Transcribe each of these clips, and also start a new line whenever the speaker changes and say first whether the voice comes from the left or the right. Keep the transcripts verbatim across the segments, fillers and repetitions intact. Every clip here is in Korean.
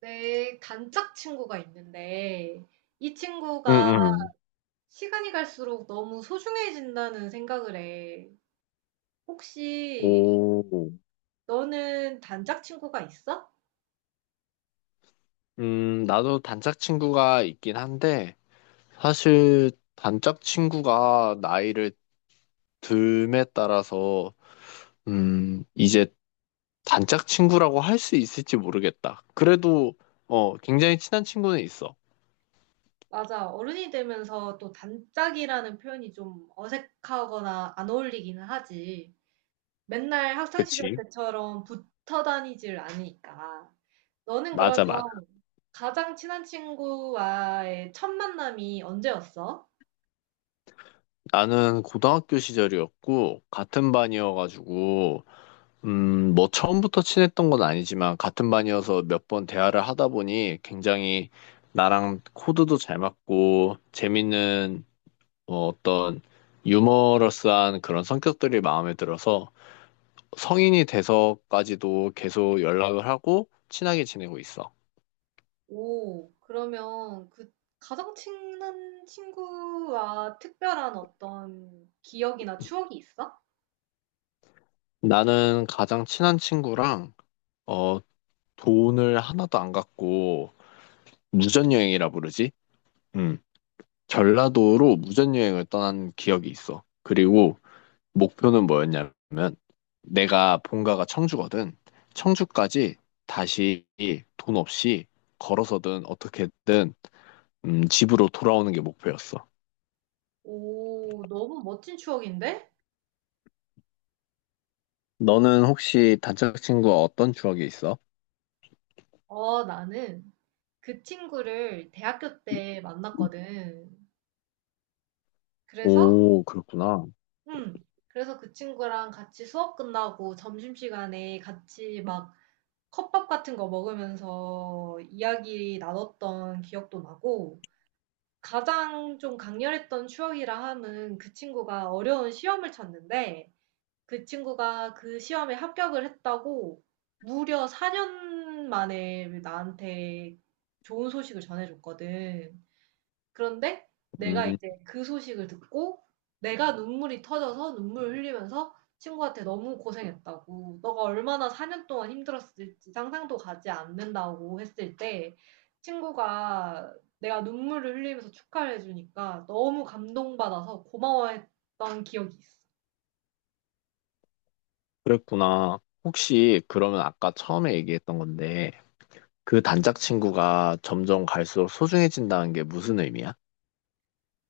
right: 내 단짝 친구가 있는데 이
left: 응,
right: 친구가
left: 응.
right: 시간이 갈수록 너무 소중해진다는 생각을 해. 혹시
left: 오.
right: 너는 단짝 친구가 있어?
left: 음, 나도 단짝 친구가 있긴 한데, 사실 단짝 친구가 나이를 듦에 따라서, 음, 이제 단짝 친구라고 할 수 있을지 모르겠다. 그래도, 어, 굉장히 친한 친구는 있어.
right: 맞아. 어른이 되면서 또 단짝이라는 표현이 좀 어색하거나 안 어울리기는 하지. 맨날 학창 시절
left: 그치?
right: 때처럼 붙어 다니질 않으니까. 너는 그러면
left: 맞아, 맞아.
right: 가장 친한 친구와의 첫 만남이 언제였어?
left: 나는 고등학교 시절이었고, 같은 반이어가지고, 음, 뭐 처음부터 친했던 건 아니지만 같은 반이어서 몇 번 대화를 하다 보니 굉장히 나랑 코드도 잘 맞고 재밌는 어, 어떤 유머러스한 그런 성격들이 마음에 들어서 성인이 돼서까지도 계속 연락을 하고 친하게 지내고 있어.
right: 오. 그러면 그 가장 친한 친구와 특별한 어떤 기억이나 추억이 있어?
left: 나는 가장 친한 친구랑 어, 돈을 하나도 안 갖고 무전여행이라 부르지? 음, 전라도로 무전여행을 떠난 기억이 있어. 그리고 목표는 뭐였냐면 내가 본가가 청주거든. 청주까지 다시 돈 없이 걸어서든 어떻게든 음, 집으로 돌아오는 게 목표였어.
right: 오, 너무 멋진 추억인데?
left: 너는 혹시 단짝 친구와 어떤 추억이 있어?
right: 어, 나는 그 친구를 대학교 때 만났거든. 그래서,
left: 오, 그렇구나.
right: 음, 그래서 그 친구랑 같이 수업 끝나고 점심시간에 같이 막 컵밥 같은 거 먹으면서 이야기 나눴던 기억도 나고, 가장 좀 강렬했던 추억이라 함은 그 친구가 어려운 시험을 쳤는데 그 친구가 그 시험에 합격을 했다고 무려 사 년 만에 나한테 좋은 소식을 전해줬거든. 그런데 내가
left: 음,
right: 이제 그 소식을 듣고 내가 눈물이 터져서 눈물 흘리면서 친구한테 너무 고생했다고, 너가 얼마나 사 년 동안 힘들었을지 상상도 가지 않는다고 했을 때 친구가, 내가 눈물을 흘리면서 축하를 해주니까 너무 감동받아서 고마워했던 기억이 있어.
left: 그랬구나. 혹시 그러면 아까 처음에 얘기했던 건데 그 단짝 친구가 점점 갈수록 소중해진다는 게 무슨 의미야?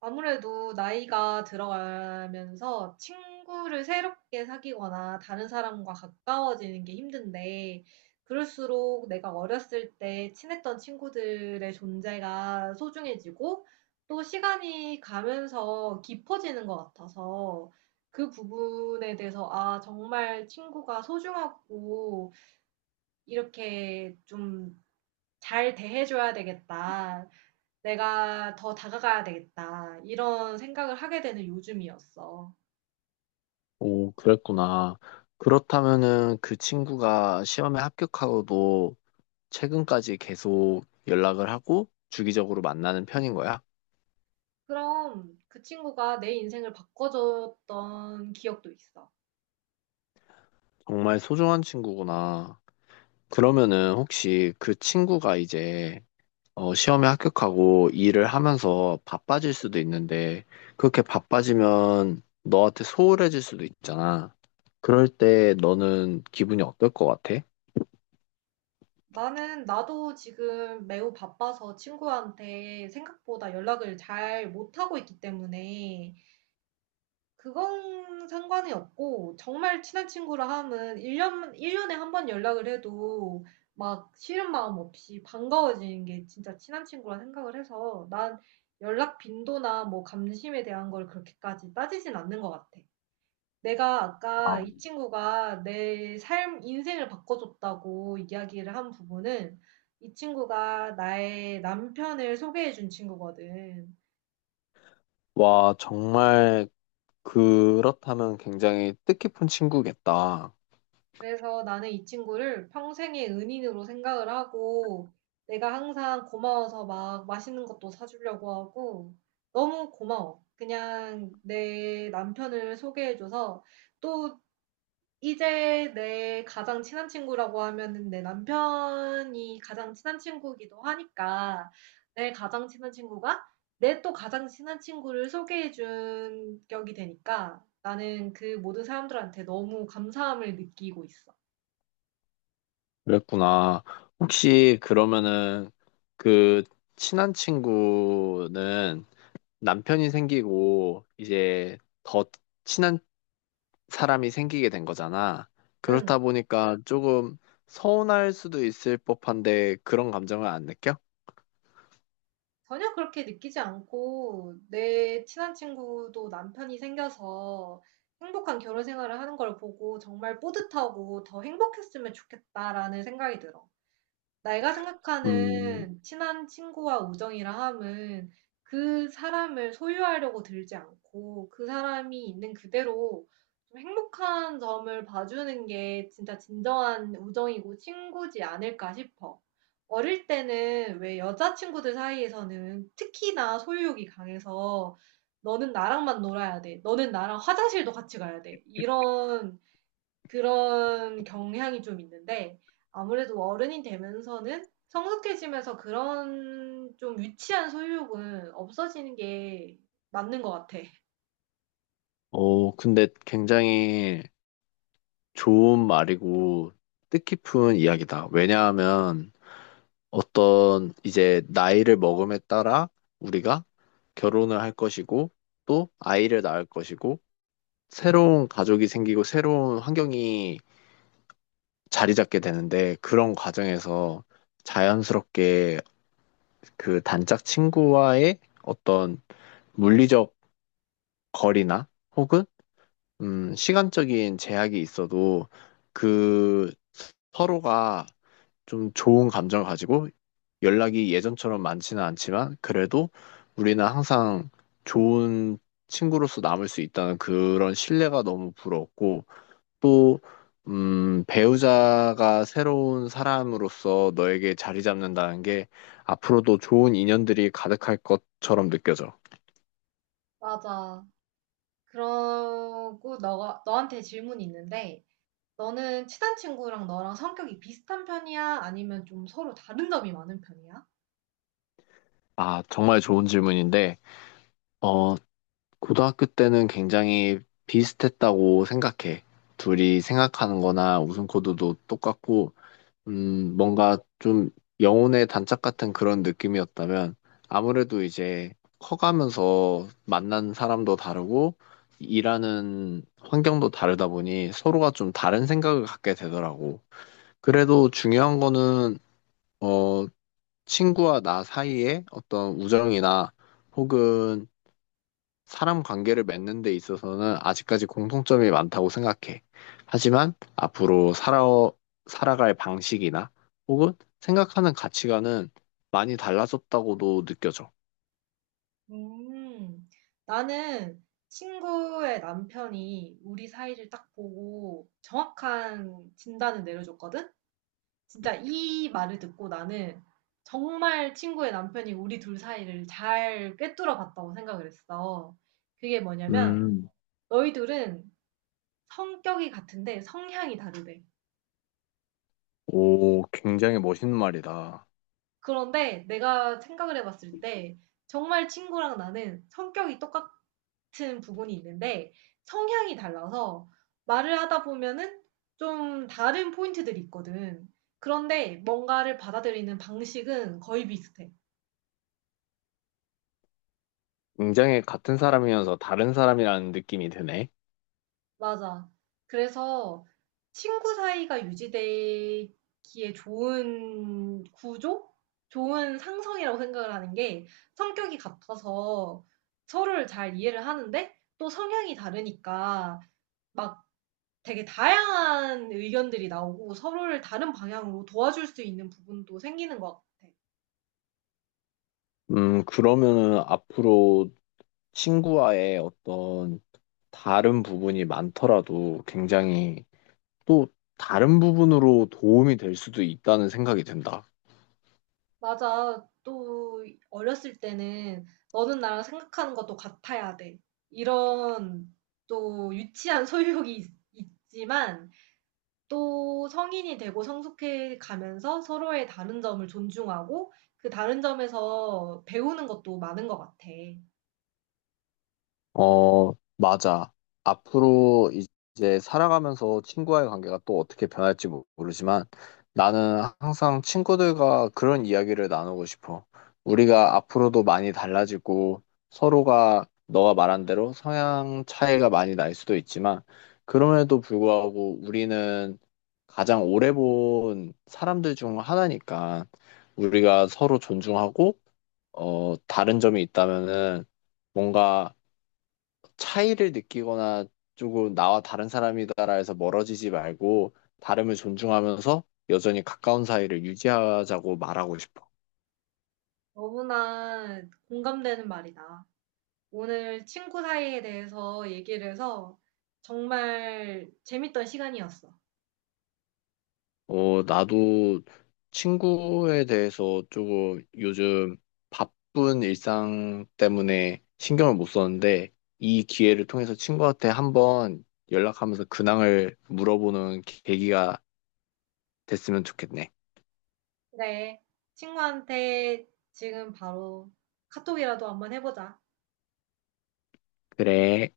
right: 아무래도 나이가 들어가면서 친구를 새롭게 사귀거나 다른 사람과 가까워지는 게 힘든데, 그럴수록 내가 어렸을 때 친했던 친구들의 존재가 소중해지고, 또 시간이 가면서 깊어지는 것 같아서, 그 부분에 대해서, 아, 정말 친구가 소중하고, 이렇게 좀 잘 대해줘야 되겠다. '내가 더 다가가야 되겠다.' 이런 생각을 하게 되는 요즘이었어.
left: 오, 그랬구나. 그렇다면은 그 친구가 시험에 합격하고도 최근까지 계속 연락을 하고 주기적으로 만나는 편인 거야?
right: 그럼 그 친구가 내 인생을 바꿔 줬던 기억도 있어.
left: 정말 소중한 친구구나. 그러면은 혹시 그 친구가 이제 어, 시험에 합격하고 일을 하면서 바빠질 수도 있는데 그렇게 바빠지면 너한테 소홀해질 수도 있잖아. 그럴 때 너는 기분이 어떨 것 같아?
right: 나는 나도 지금 매우 바빠서 친구한테 생각보다 연락을 잘 못하고 있기 때문에 그건 상관이 없고, 정말 친한 친구라 함은 일 년, 일년에 한번 연락을 해도 막 싫은 마음 없이 반가워지는 게 진짜 친한 친구라 생각을 해서, 난 연락 빈도나 뭐 감심에 대한 걸 그렇게까지 따지진 않는 것 같아. 내가 아까 이 친구가 내 삶, 인생을 바꿔줬다고 이야기를 한 부분은 이 친구가 나의 남편을 소개해준 친구거든.
left: 와, 정말 그렇다면 굉장히 뜻깊은 친구겠다.
right: 그래서 나는 이 친구를 평생의 은인으로 생각을 하고 내가 항상 고마워서 막 맛있는 것도 사주려고 하고. 너무 고마워. 그냥 내 남편을 소개해줘서. 또 이제 내 가장 친한 친구라고 하면은 내 남편이 가장 친한 친구이기도 하니까, 내 가장 친한 친구가 내 또 가장 친한 친구를 소개해준 격이 되니까 나는 그 모든 사람들한테 너무 감사함을 느끼고 있어.
left: 그랬구나. 혹시 그러면은 그 친한 친구는 남편이 생기고 이제 더 친한 사람이 생기게 된 거잖아.
right: 응.
left: 그렇다 보니까 조금 서운할 수도 있을 법한데 그런 감정을 안 느껴?
right: 전혀 그렇게 느끼지 않고, 내 친한 친구도 남편이 생겨서 행복한 결혼 생활을 하는 걸 보고 정말 뿌듯하고 더 행복했으면 좋겠다라는 생각이 들어. 내가
left: 음,
right: 생각하는 친한 친구와 우정이라 함은 그 사람을 소유하려고 들지 않고 그 사람이 있는 그대로 좀 행복한 점을 봐주는 게 진짜 진정한 우정이고 친구지 않을까 싶어. 어릴 때는 왜 여자친구들 사이에서는 특히나 소유욕이 강해서 너는 나랑만 놀아야 돼. 너는 나랑 화장실도 같이 가야 돼. 이런 그런 경향이 좀 있는데, 아무래도 어른이 되면서는 성숙해지면서 그런 좀 유치한 소유욕은 없어지는 게 맞는 것 같아.
left: 어, 근데 굉장히 좋은 말이고 뜻깊은 이야기다. 왜냐하면 어떤 이제 나이를 먹음에 따라 우리가 결혼을 할 것이고 또 아이를 낳을 것이고 새로운 가족이 생기고 새로운 환경이 자리 잡게 되는데 그런 과정에서 자연스럽게 그 단짝 친구와의 어떤 물리적 거리나 혹은 음, 시간적인 제약이 있어도 그 서로가 좀 좋은 감정을 가지고 연락이 예전처럼 많지는 않지만 그래도 우리는 항상 좋은 친구로서 남을 수 있다는 그런 신뢰가 너무 부러웠고 또 음, 배우자가 새로운 사람으로서 너에게 자리 잡는다는 게 앞으로도 좋은 인연들이 가득할 것처럼 느껴져.
right: 맞아. 그러고 너가 너한테 질문이 있는데, 너는 친한 친구랑 너랑 성격이 비슷한 편이야? 아니면 좀 서로 다른 점이 많은 편이야?
left: 아, 정말 좋은 질문인데, 어, 고등학교 때는 굉장히 비슷했다고 생각해. 둘이 생각하는 거나 웃음 코드도 똑같고, 음, 뭔가 좀 영혼의 단짝 같은 그런 느낌이었다면 아무래도 이제 커가면서 만난 사람도 다르고 일하는 환경도 다르다 보니 서로가 좀 다른 생각을 갖게 되더라고. 그래도 중요한 거는 어, 친구와 나 사이에 어떤 우정이나 혹은 사람 관계를 맺는 데 있어서는 아직까지 공통점이 많다고 생각해. 하지만 앞으로 살아, 살아갈 방식이나 혹은 생각하는 가치관은 많이 달라졌다고도 느껴져.
right: 음, 나는 친구의 남편이 우리 사이를 딱 보고 정확한 진단을 내려줬거든? 진짜 이 말을 듣고 나는 정말 친구의 남편이 우리 둘 사이를 잘 꿰뚫어 봤다고 생각을 했어. 그게 뭐냐면,
left: 음,
right: 너희 둘은 성격이 같은데 성향이 다르대.
left: 오, 굉장히 멋있는 말이다.
right: 그런데 내가 생각을 해봤을 때 정말 친구랑 나는 성격이 똑같은 부분이 있는데 성향이 달라서 말을 하다 보면은 좀 다른 포인트들이 있거든. 그런데 뭔가를 받아들이는 방식은 거의 비슷해.
left: 굉장히 같은 사람이면서 다른 사람이라는 느낌이 드네.
right: 맞아. 그래서 친구 사이가 유지되기에 좋은 구조? 좋은 상성이라고 생각을 하는 게, 성격이 같아서 서로를 잘 이해를 하는데 또 성향이 다르니까 막 되게 다양한 의견들이 나오고 서로를 다른 방향으로 도와줄 수 있는 부분도 생기는 것 같아.
left: 음, 그러면은 앞으로 친구와의 어떤 다른 부분이 많더라도 굉장히 또 다른 부분으로 도움이 될 수도 있다는 생각이 든다.
right: 맞아. 또 어렸을 때는 너는 나랑 생각하는 것도 같아야 돼. 이런 또 유치한 소유욕이 있, 있지만 또 성인이 되고 성숙해 가면서 서로의 다른 점을 존중하고 그 다른 점에서 배우는 것도 많은 것 같아.
left: 어, 맞아. 앞으로 이제 살아가면서 친구와의 관계가 또 어떻게 변할지 모- 모르지만 나는 항상 친구들과 그런 이야기를 나누고 싶어. 우리가 앞으로도 많이 달라지고 서로가 너가 말한 대로 성향 차이가 많이 날 수도 있지만 그럼에도 불구하고 우리는 가장 오래 본 사람들 중 하나니까 우리가 서로 존중하고 어, 다른 점이 있다면은 뭔가 차이를 느끼거나 조금 나와 다른 사람이다라 해서 멀어지지 말고 다름을 존중하면서 여전히 가까운 사이를 유지하자고 말하고 싶어.
right: 너무나 공감되는 말이다. 오늘 친구 사이에 대해서 얘기를 해서 정말 재밌던 시간이었어.
left: 어, 나도 친구에 대해서 조금 요즘 바쁜 일상 때문에 신경을 못 썼는데 이 기회를 통해서 친구한테 한번 연락하면서 근황을 물어보는 계기가 됐으면 좋겠네.
right: 네. 친구한테 지금 바로 카톡이라도 한번 해 보자.
left: 그래.